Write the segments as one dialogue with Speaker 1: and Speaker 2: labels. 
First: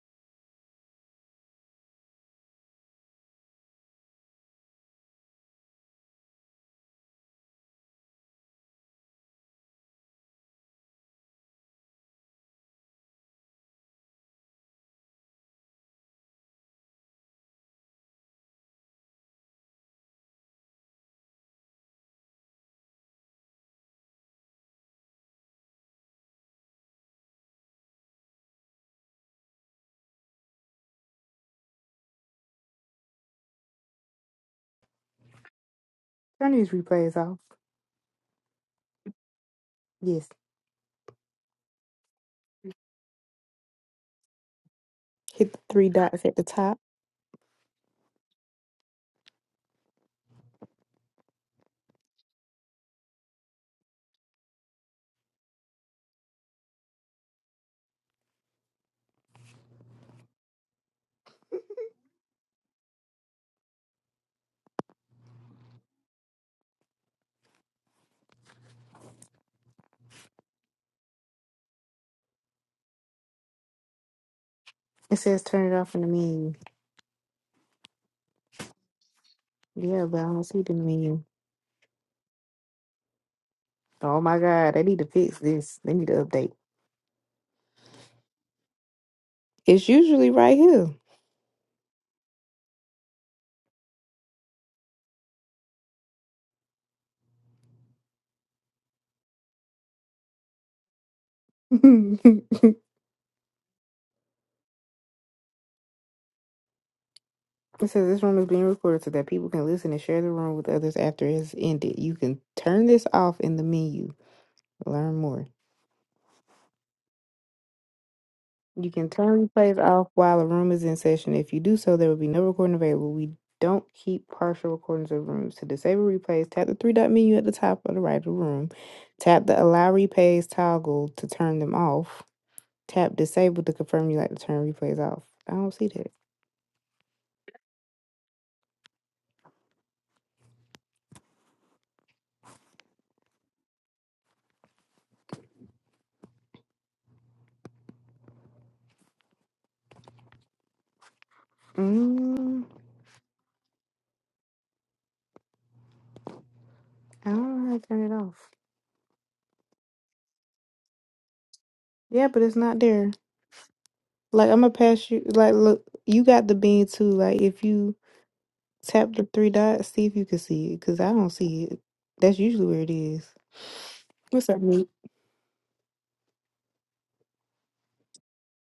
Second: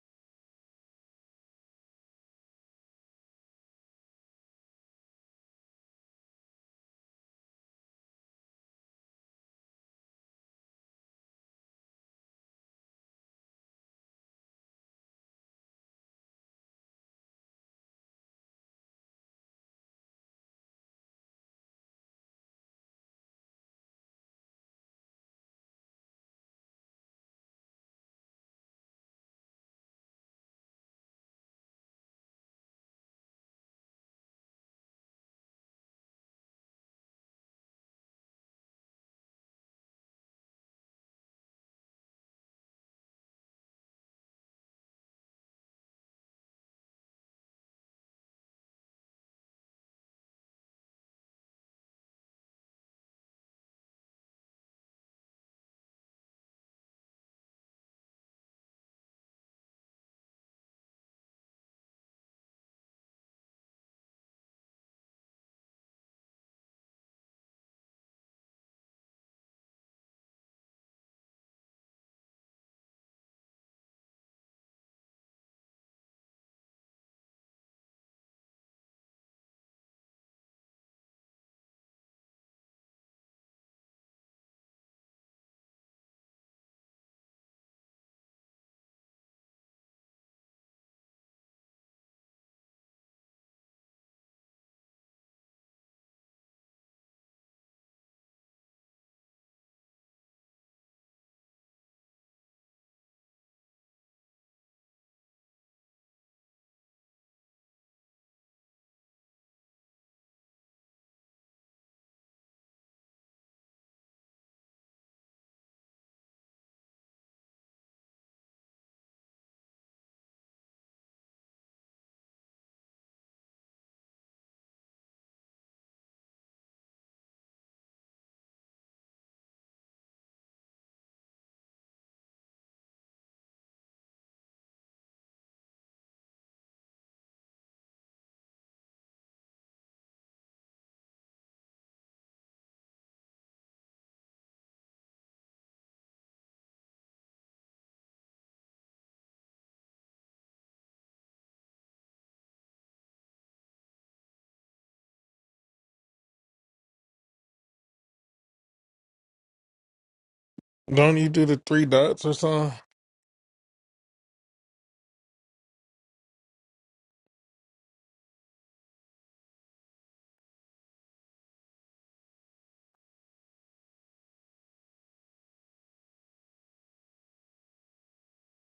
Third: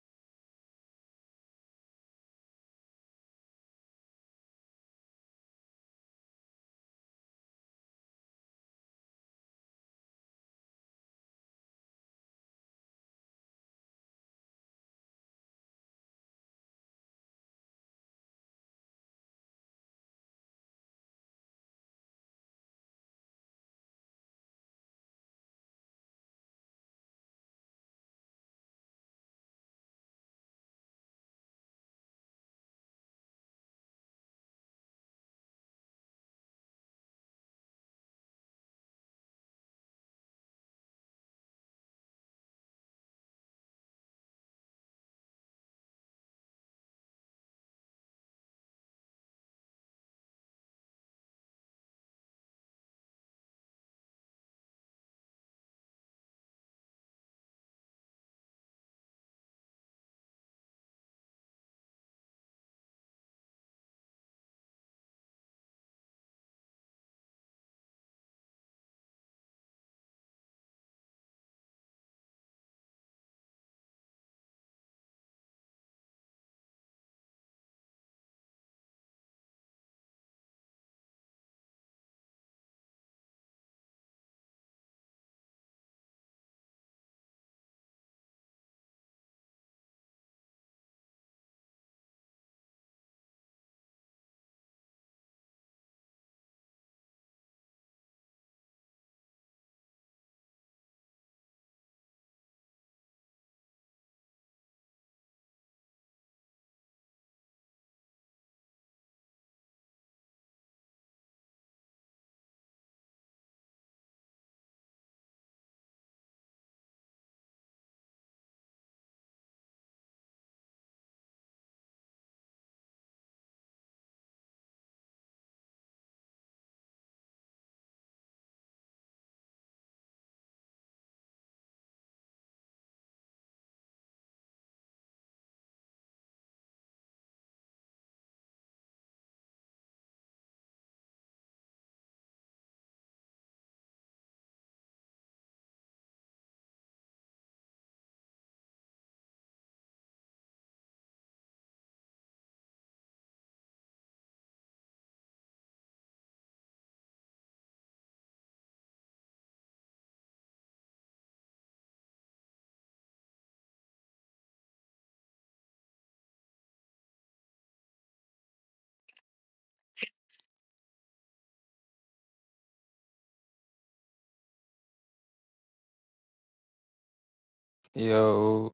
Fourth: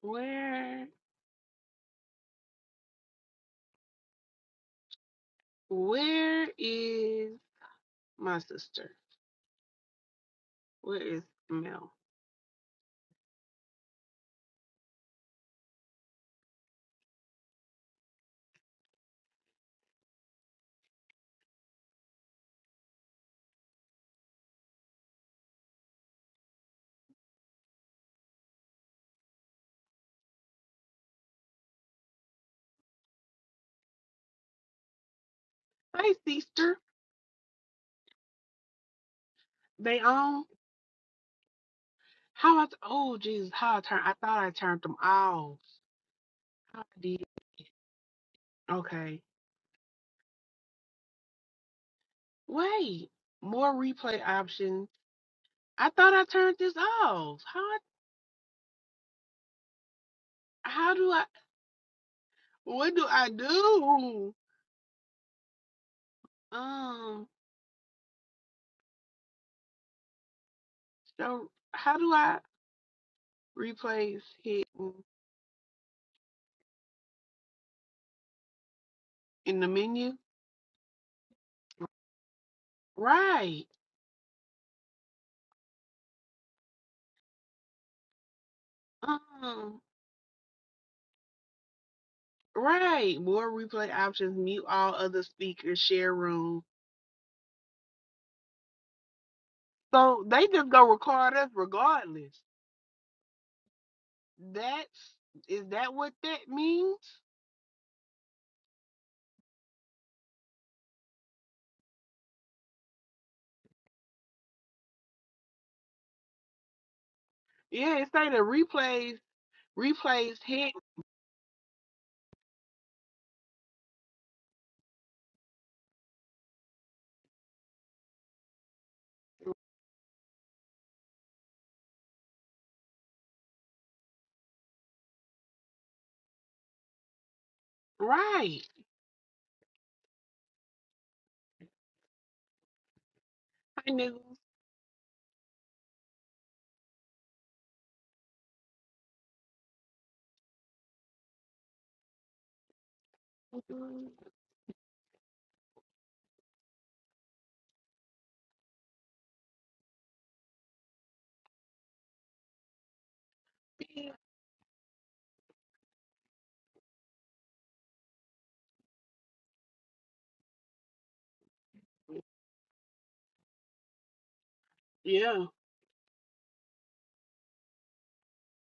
Speaker 1: Where where is my sister? Where is Mel? Hey
Speaker 2: Turn these
Speaker 1: sister.
Speaker 2: replays off.
Speaker 1: They
Speaker 2: Yes.
Speaker 1: on how I oh Jesus, how I turned I thought I turned them
Speaker 2: Hit
Speaker 1: off.
Speaker 2: the three dots at the top.
Speaker 1: How I did okay. Wait. More replay options. I thought I turned this off. How I- how do I what do I do? Um so how do I replace hidden
Speaker 2: It says turn it off in the menu.
Speaker 1: in the
Speaker 2: Yeah,
Speaker 1: menu?
Speaker 2: but I don't see it in the menu.
Speaker 1: Right.
Speaker 2: Oh my God, they need to fix this. They need to update.
Speaker 1: Um
Speaker 2: It's usually right here.
Speaker 1: Right. More replay options, mute all other speakers, share room. So they just gonna record us regardless.
Speaker 2: it
Speaker 1: That's is that what that means?
Speaker 2: says this room is being recorded so that people can listen and share the room with others after it's ended. You can turn this off in the menu. Learn more.
Speaker 1: Yeah, it's saying the
Speaker 2: You can
Speaker 1: replays
Speaker 2: turn replays off
Speaker 1: replays
Speaker 2: while a
Speaker 1: hit
Speaker 2: room is in session. If you do so, there will be no recording available. We don't keep partial recordings of rooms. To disable replays, tap the three dot menu at the top of the right of the room. Tap the allow replays toggle to turn them off. Tap disable to confirm you like to turn replays off. I don't see that.
Speaker 1: right. Hey, niggas.
Speaker 2: Mm, I don't know how to turn it off.
Speaker 3: Don't you do the three dots
Speaker 2: Yeah,
Speaker 3: or
Speaker 2: but it's
Speaker 3: something?
Speaker 2: not there. Like I'm gonna pass you. Like look, you got the bean too. Like if you Tap the three dots, see if you can see it, because I don't see it. That's usually where it is. What's up, Meek?
Speaker 1: Yeah.
Speaker 4: Yo,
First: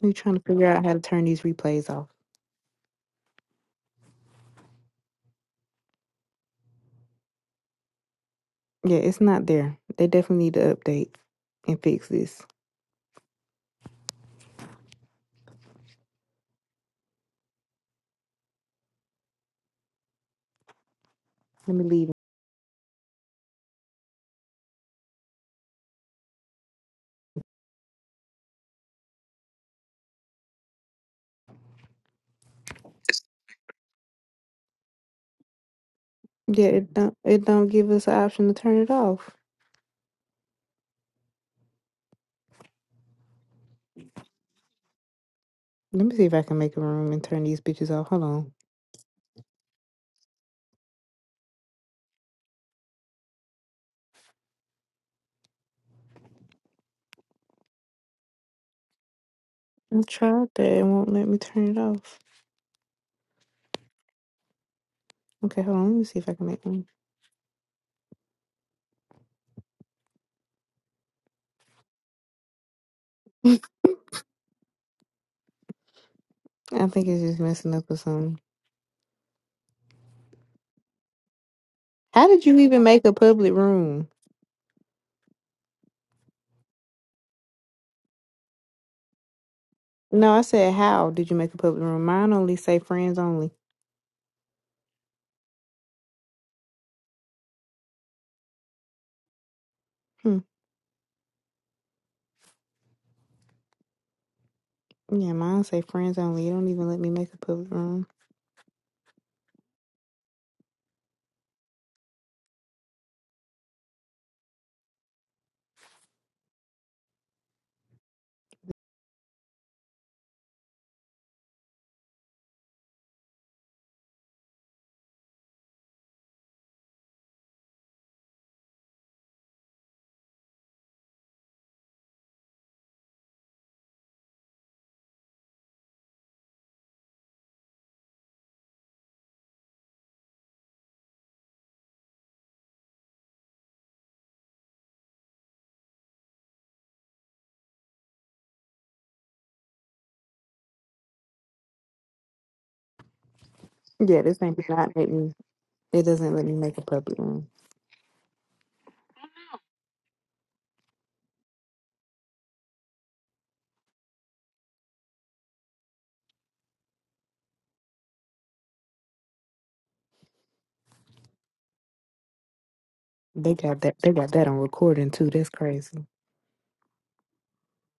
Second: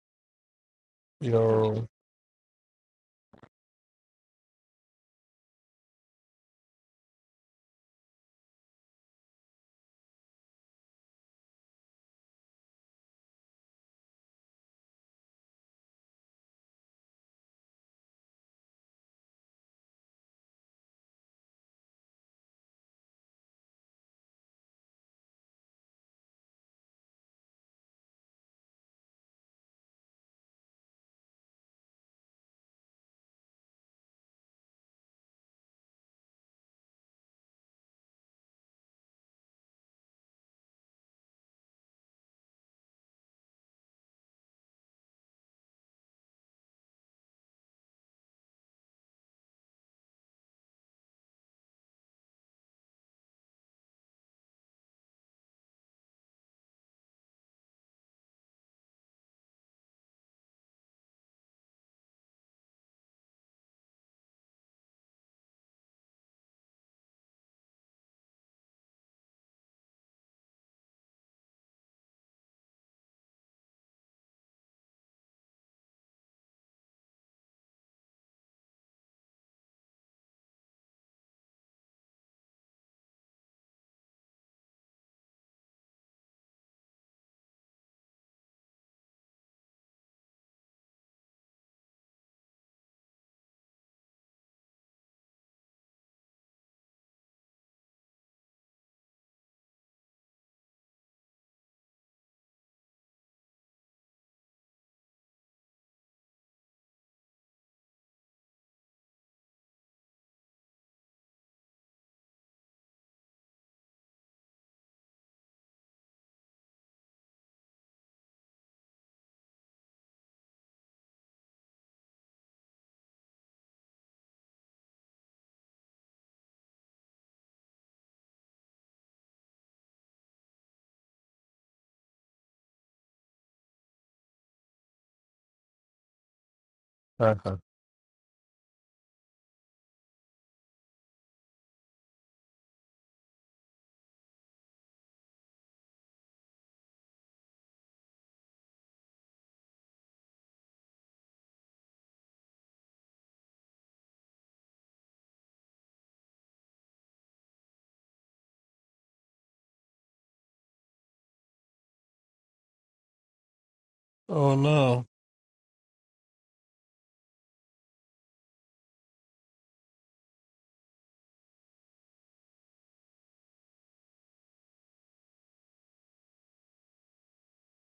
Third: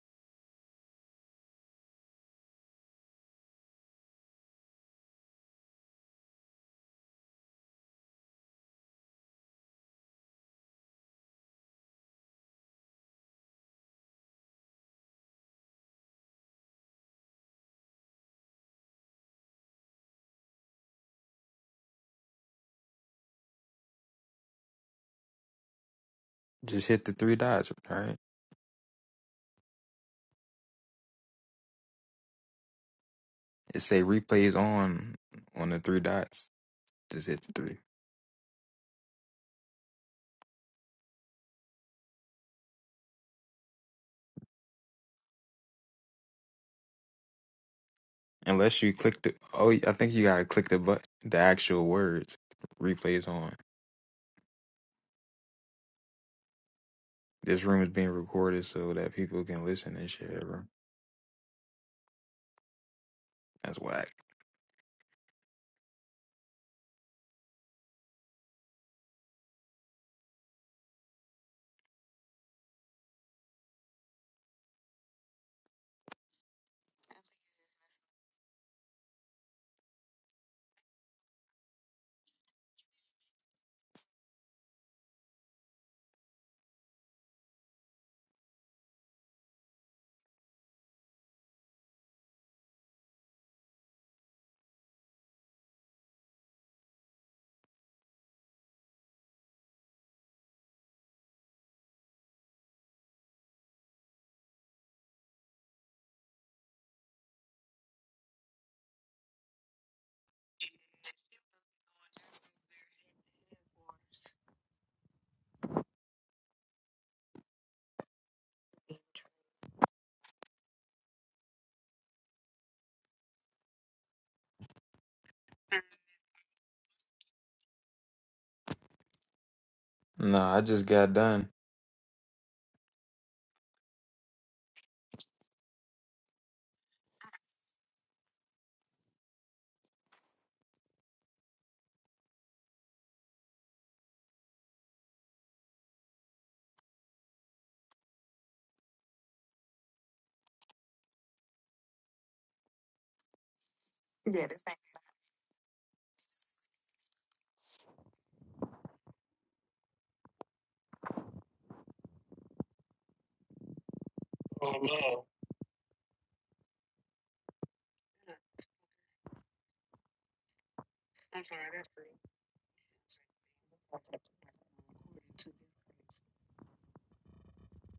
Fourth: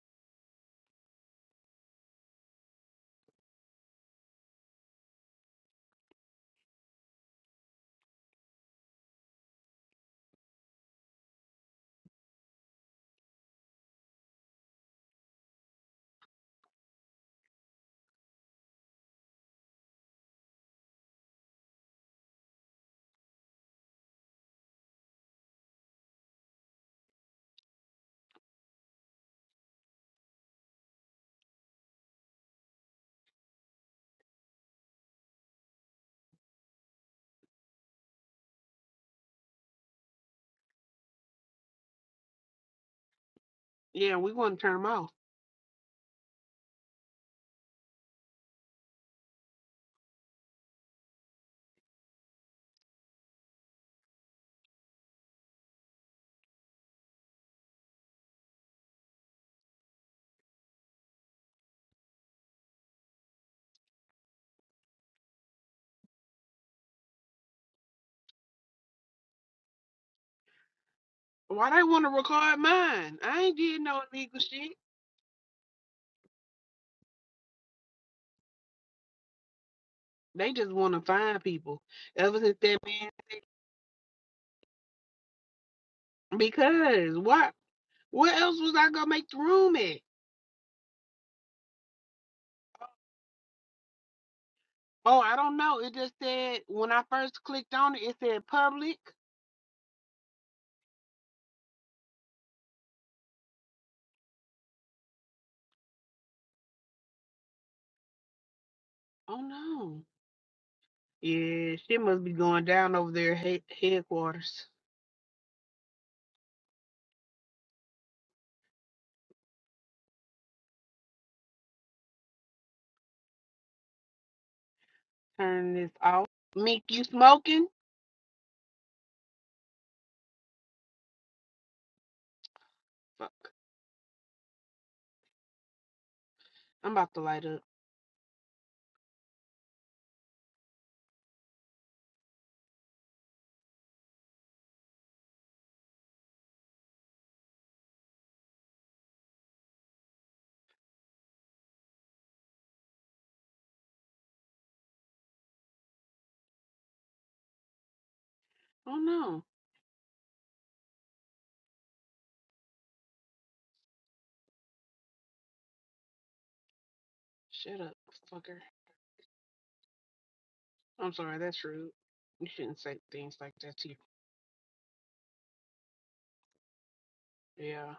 Speaker 2: We trying to figure out how to turn these
Speaker 3: Yo.
Speaker 2: replays off. Yeah, it's not there. They definitely need to update and fix this. Let me leave.
Speaker 4: just hit the three dots, right? It say replays on on the three dots.
Speaker 2: Yeah, it don't
Speaker 4: Just hit
Speaker 2: it
Speaker 4: the
Speaker 2: don't
Speaker 4: three.
Speaker 2: give us an option to turn it off.
Speaker 1: Yeah, we wanna turn them off.
Speaker 2: Let me see if I can make a room and turn these bitches off. Hold on.
Speaker 4: Unless you click the oh, I think you gotta click the but the actual words. Replays on. This room is being recorded so that people can listen
Speaker 2: I
Speaker 4: and shit,
Speaker 2: tried
Speaker 4: bro.
Speaker 2: that. It won't let me turn it off.
Speaker 4: That's whack.
Speaker 2: Okay, hold on. Let me see if I can make one.
Speaker 1: Why they wanna record mine? I ain't did no illegal shit.
Speaker 2: I think it's just messing up or something.
Speaker 1: They just wanna find people.
Speaker 2: How
Speaker 1: Ever
Speaker 2: did you
Speaker 1: since that
Speaker 2: even make
Speaker 1: man
Speaker 2: a public room?
Speaker 1: because what what else was I gonna make the room at?
Speaker 2: No, I said how did you make a public room? Mine only say friends only.
Speaker 1: Oh, I don't know. It just said when I first clicked on it, it said public.
Speaker 2: Hmm. Yeah, mine say friends only. It don't even let me make a public room.
Speaker 1: Oh no. Yeah, shit must be going down over there he- headquarters. Turn this off. Meek, you smoking?
Speaker 4: Nah, I just got done.
Speaker 1: Fuck. I'm about to light
Speaker 3: Uh-huh.
Speaker 1: up.
Speaker 2: Yeah, this ain't not let me. It doesn't let me make a public room.
Speaker 1: Oh no.
Speaker 3: Oh
Speaker 4: Bro,
Speaker 3: no.
Speaker 1: Shut up, fucker. I'm sorry, that's rude. You shouldn't say things like
Speaker 2: They
Speaker 1: that
Speaker 2: got
Speaker 1: to you.
Speaker 2: that. They got that on recording too. That's crazy.
Speaker 1: Yeah.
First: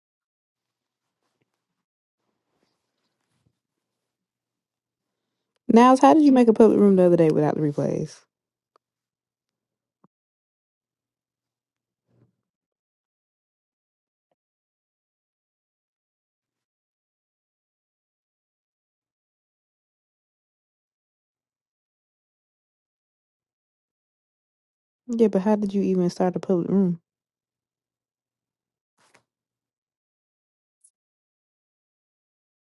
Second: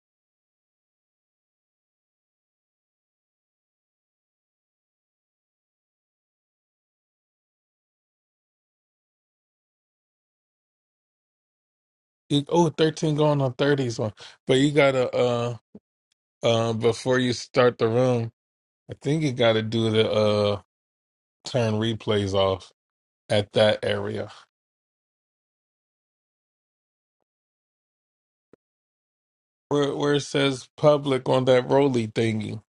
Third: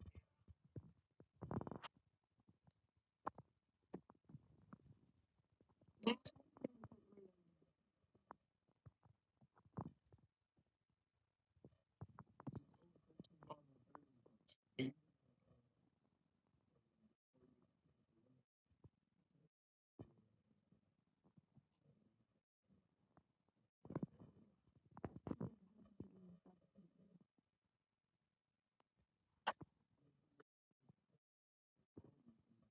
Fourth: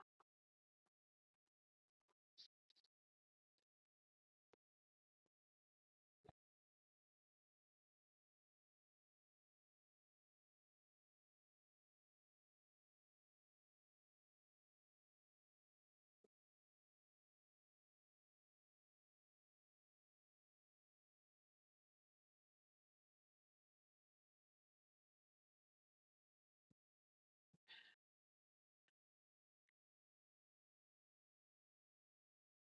Speaker 2: Now, so how did you make a public room the other day without the replays?
Speaker 3: You, oh, thirteen going on 30s one. But you gotta uh uh before you start the room, I think you gotta do the uh turn replays off at that area.
Speaker 2: Yeah, but how did you even start a public room?
Speaker 3: Where where it says public on that roly thingy.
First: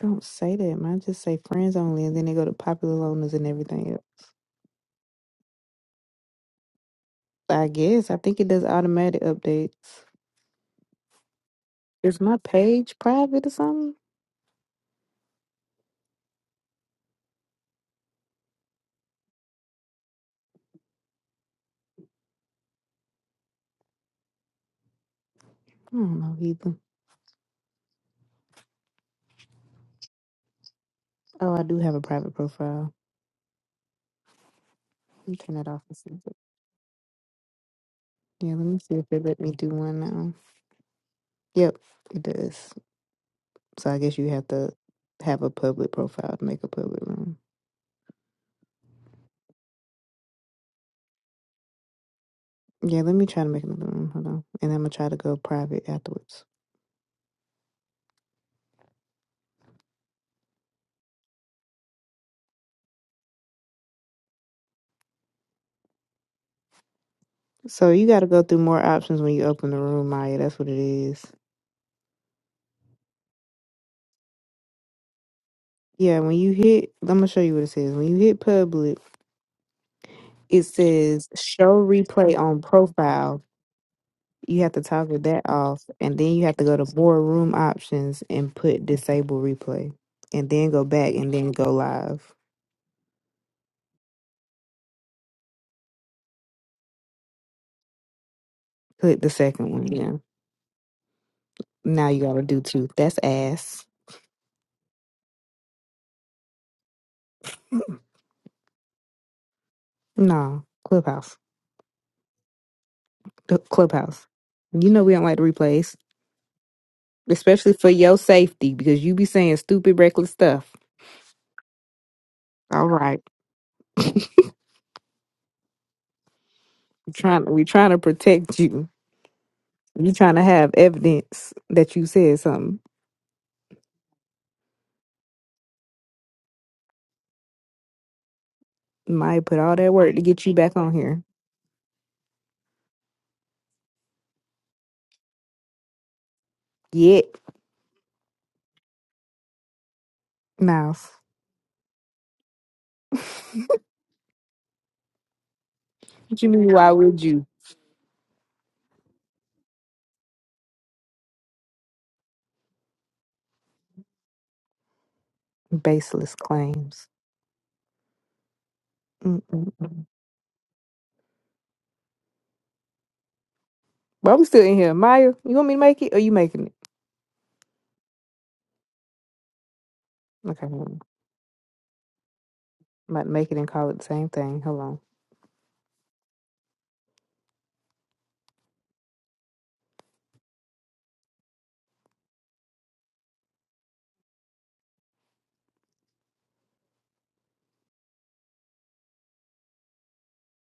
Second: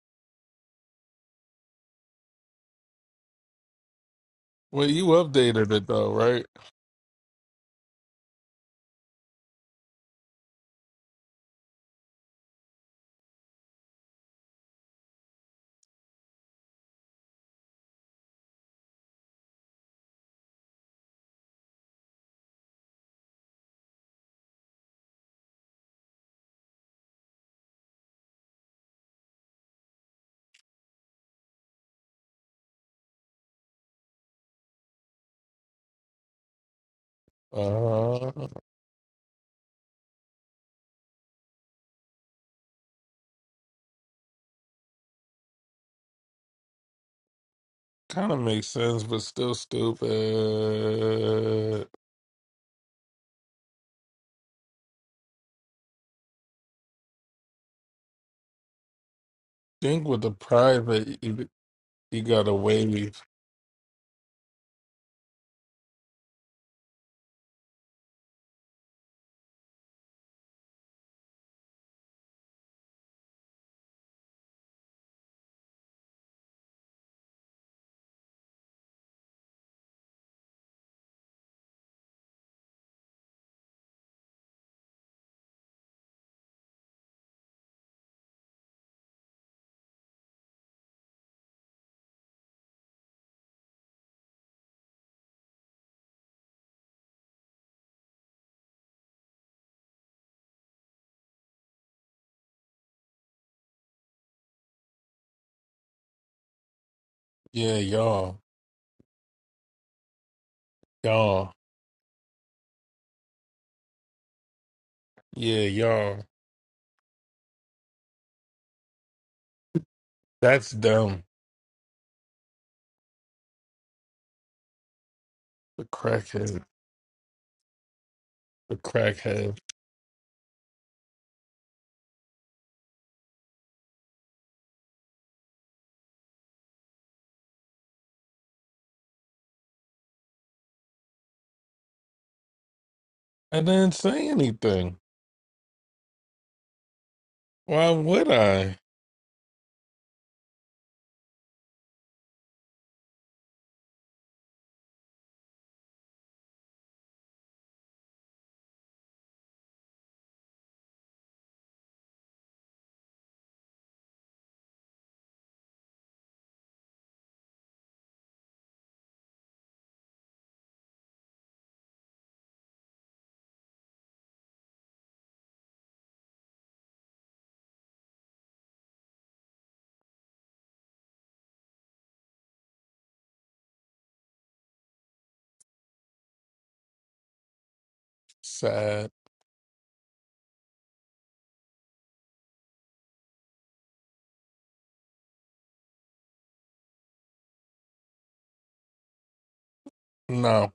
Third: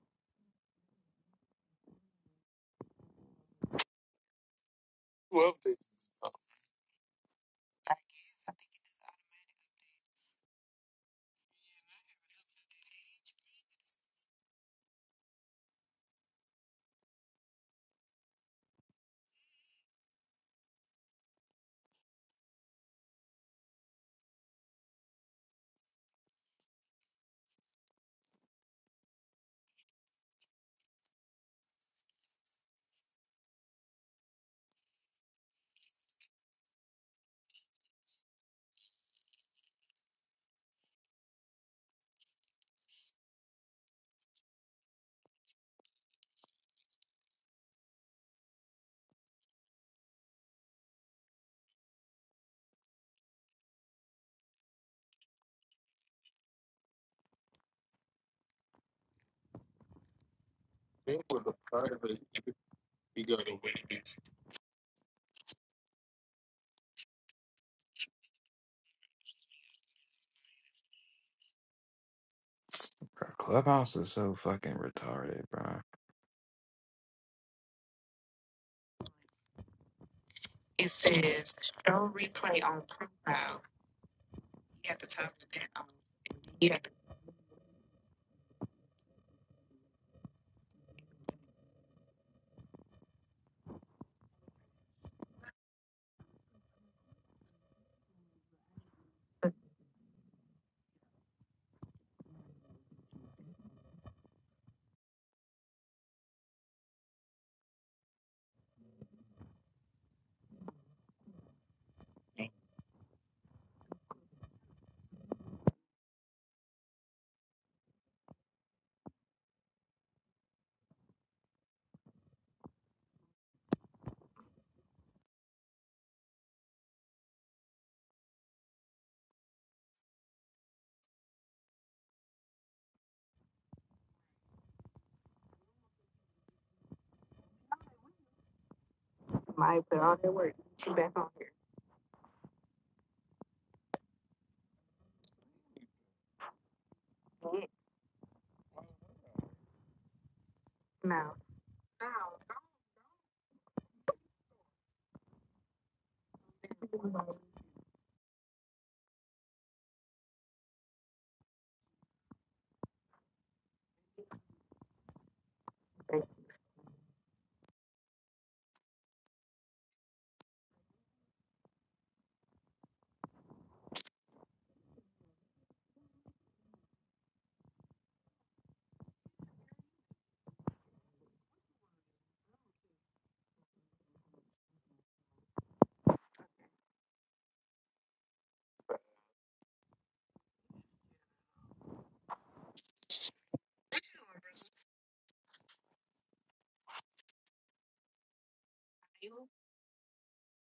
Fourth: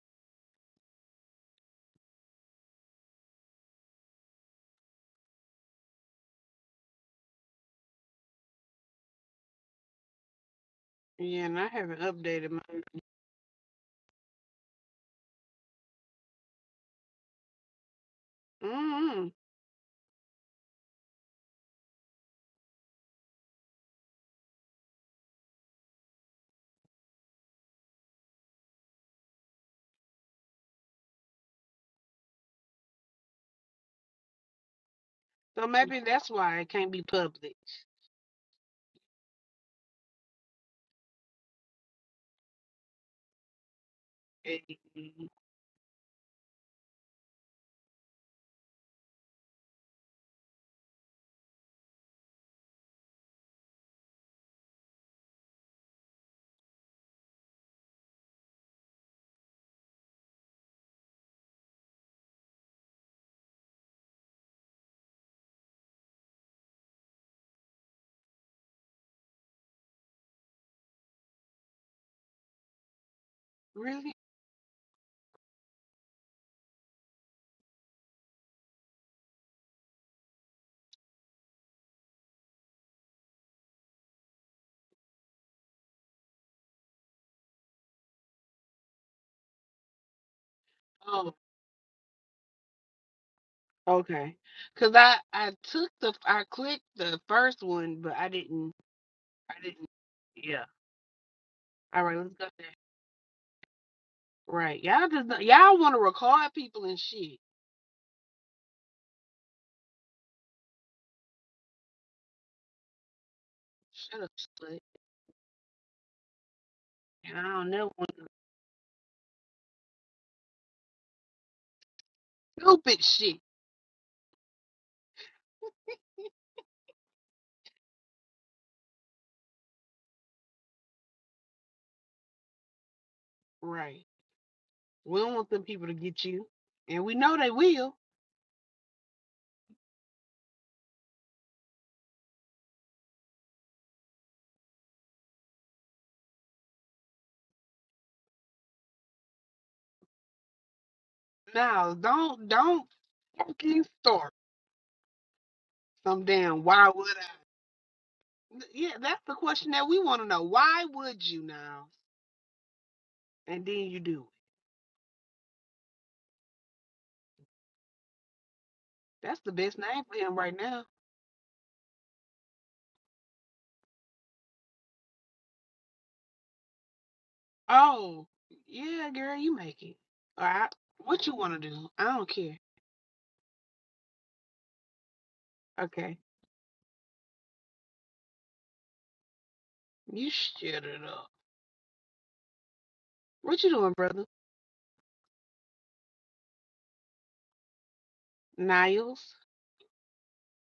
Speaker 2: Don't say that. Mine just say friends only, and then they go to popular loners and everything else.
Speaker 3: Well you updated it though, right?
Speaker 2: I guess I think it does automatic updates.
Speaker 1: Yeah, and I haven't
Speaker 2: Is my
Speaker 1: updated my
Speaker 2: page private or something?
Speaker 1: mm
Speaker 2: I don't know either. Oh, I do have a private profile. Let me turn
Speaker 1: So
Speaker 2: that off and
Speaker 1: maybe
Speaker 2: see. if
Speaker 1: that's
Speaker 2: it-
Speaker 1: why it can't be public.
Speaker 3: Uh
Speaker 2: Yeah, let me see if it let me do one now. Yep, it does. So I guess you have
Speaker 1: Eh,
Speaker 2: to have a public profile to make a public room.
Speaker 3: kinda makes sense, but still stupid.
Speaker 2: Yeah, let me try to make another room. Hold on. And I'm gonna try to go private afterwards.
Speaker 3: Think with the private you, you gotta wave.
Speaker 2: So you gotta go through more options when you open the room, Maya. That's what it is.
Speaker 4: Clubhouse
Speaker 1: Really?
Speaker 4: is so fucking retarded, bro.
Speaker 2: Yeah, when you hit I'm gonna show you what it says. When you hit public, it
Speaker 4: It
Speaker 2: says
Speaker 4: says
Speaker 2: show
Speaker 4: show
Speaker 2: replay on
Speaker 4: replay on
Speaker 2: profile.
Speaker 4: profile.
Speaker 2: You have to
Speaker 4: You have to
Speaker 2: toggle
Speaker 4: toggle
Speaker 2: that
Speaker 4: that
Speaker 2: off,
Speaker 4: on.
Speaker 2: and then you have to
Speaker 4: You
Speaker 2: go
Speaker 4: have
Speaker 2: to
Speaker 4: to.
Speaker 2: boardroom options and put disable replay, and then go back
Speaker 1: Oh,
Speaker 2: and then go live.
Speaker 1: Okay. Cause I I took the I clicked the first one, but I didn't
Speaker 2: Click the
Speaker 1: I
Speaker 2: second one.
Speaker 1: didn't.
Speaker 2: Yeah.
Speaker 1: Yeah. All
Speaker 2: Now
Speaker 1: right,
Speaker 2: you
Speaker 1: let's
Speaker 2: gotta
Speaker 1: go
Speaker 2: do
Speaker 1: there.
Speaker 2: two. That's ass.
Speaker 1: Right. Y'all just not- y'all want to record people and shit.
Speaker 3: Yeah, y'all.
Speaker 2: No, Clubhouse.
Speaker 3: Y'all,
Speaker 2: Cl-
Speaker 1: Shut
Speaker 2: Clubhouse.
Speaker 1: up, slut.
Speaker 2: You know we don't like the
Speaker 3: yeah,
Speaker 2: replays,
Speaker 3: y'all.
Speaker 1: And I don't
Speaker 2: especially for
Speaker 1: never want
Speaker 2: your safety because you be saying stupid, reckless
Speaker 3: That's
Speaker 2: stuff.
Speaker 3: dumb.
Speaker 2: All
Speaker 1: stupid
Speaker 2: right,
Speaker 1: shit.
Speaker 3: The crackhead,
Speaker 2: we trying we trying to protect
Speaker 3: the
Speaker 2: you.
Speaker 3: crackhead.
Speaker 2: You trying to have evidence that you said something.
Speaker 1: Right. We don't want them people to get you, and we know they will.
Speaker 2: Might put all
Speaker 4: Might
Speaker 2: that
Speaker 4: put
Speaker 2: work
Speaker 4: all
Speaker 2: to
Speaker 4: that
Speaker 2: get
Speaker 4: work.
Speaker 2: you back
Speaker 4: She
Speaker 2: on
Speaker 4: back
Speaker 2: here.
Speaker 4: on
Speaker 3: I didn't say anything.
Speaker 2: Yet,
Speaker 4: here.
Speaker 3: Why would I?
Speaker 2: Miles.
Speaker 4: No.
Speaker 1: Now, don't don't fucking start some
Speaker 2: What you
Speaker 1: damn.
Speaker 2: mean?
Speaker 1: Why
Speaker 2: Why
Speaker 1: would
Speaker 2: would you?
Speaker 1: I? Th- Yeah, that's the question that we want to know. Why would you now? And then you do it.
Speaker 2: Baseless claims.
Speaker 1: That's the best
Speaker 2: Mm-mm-mm.
Speaker 1: name for him right now.
Speaker 2: But I'm still in here. Maya, you want me to make it? Or you making it?
Speaker 1: Oh, yeah, girl, you make it. All
Speaker 2: Okay,
Speaker 1: right.
Speaker 2: hold on.
Speaker 1: What you want to do? I don't care.
Speaker 2: I'm about to make it and call it the same thing. Hold on.
Speaker 1: Okay.
Speaker 3: Sad.
Speaker 1: You shut it up. What you doing, brother? Niles?
Speaker 4: No.
Speaker 3: No.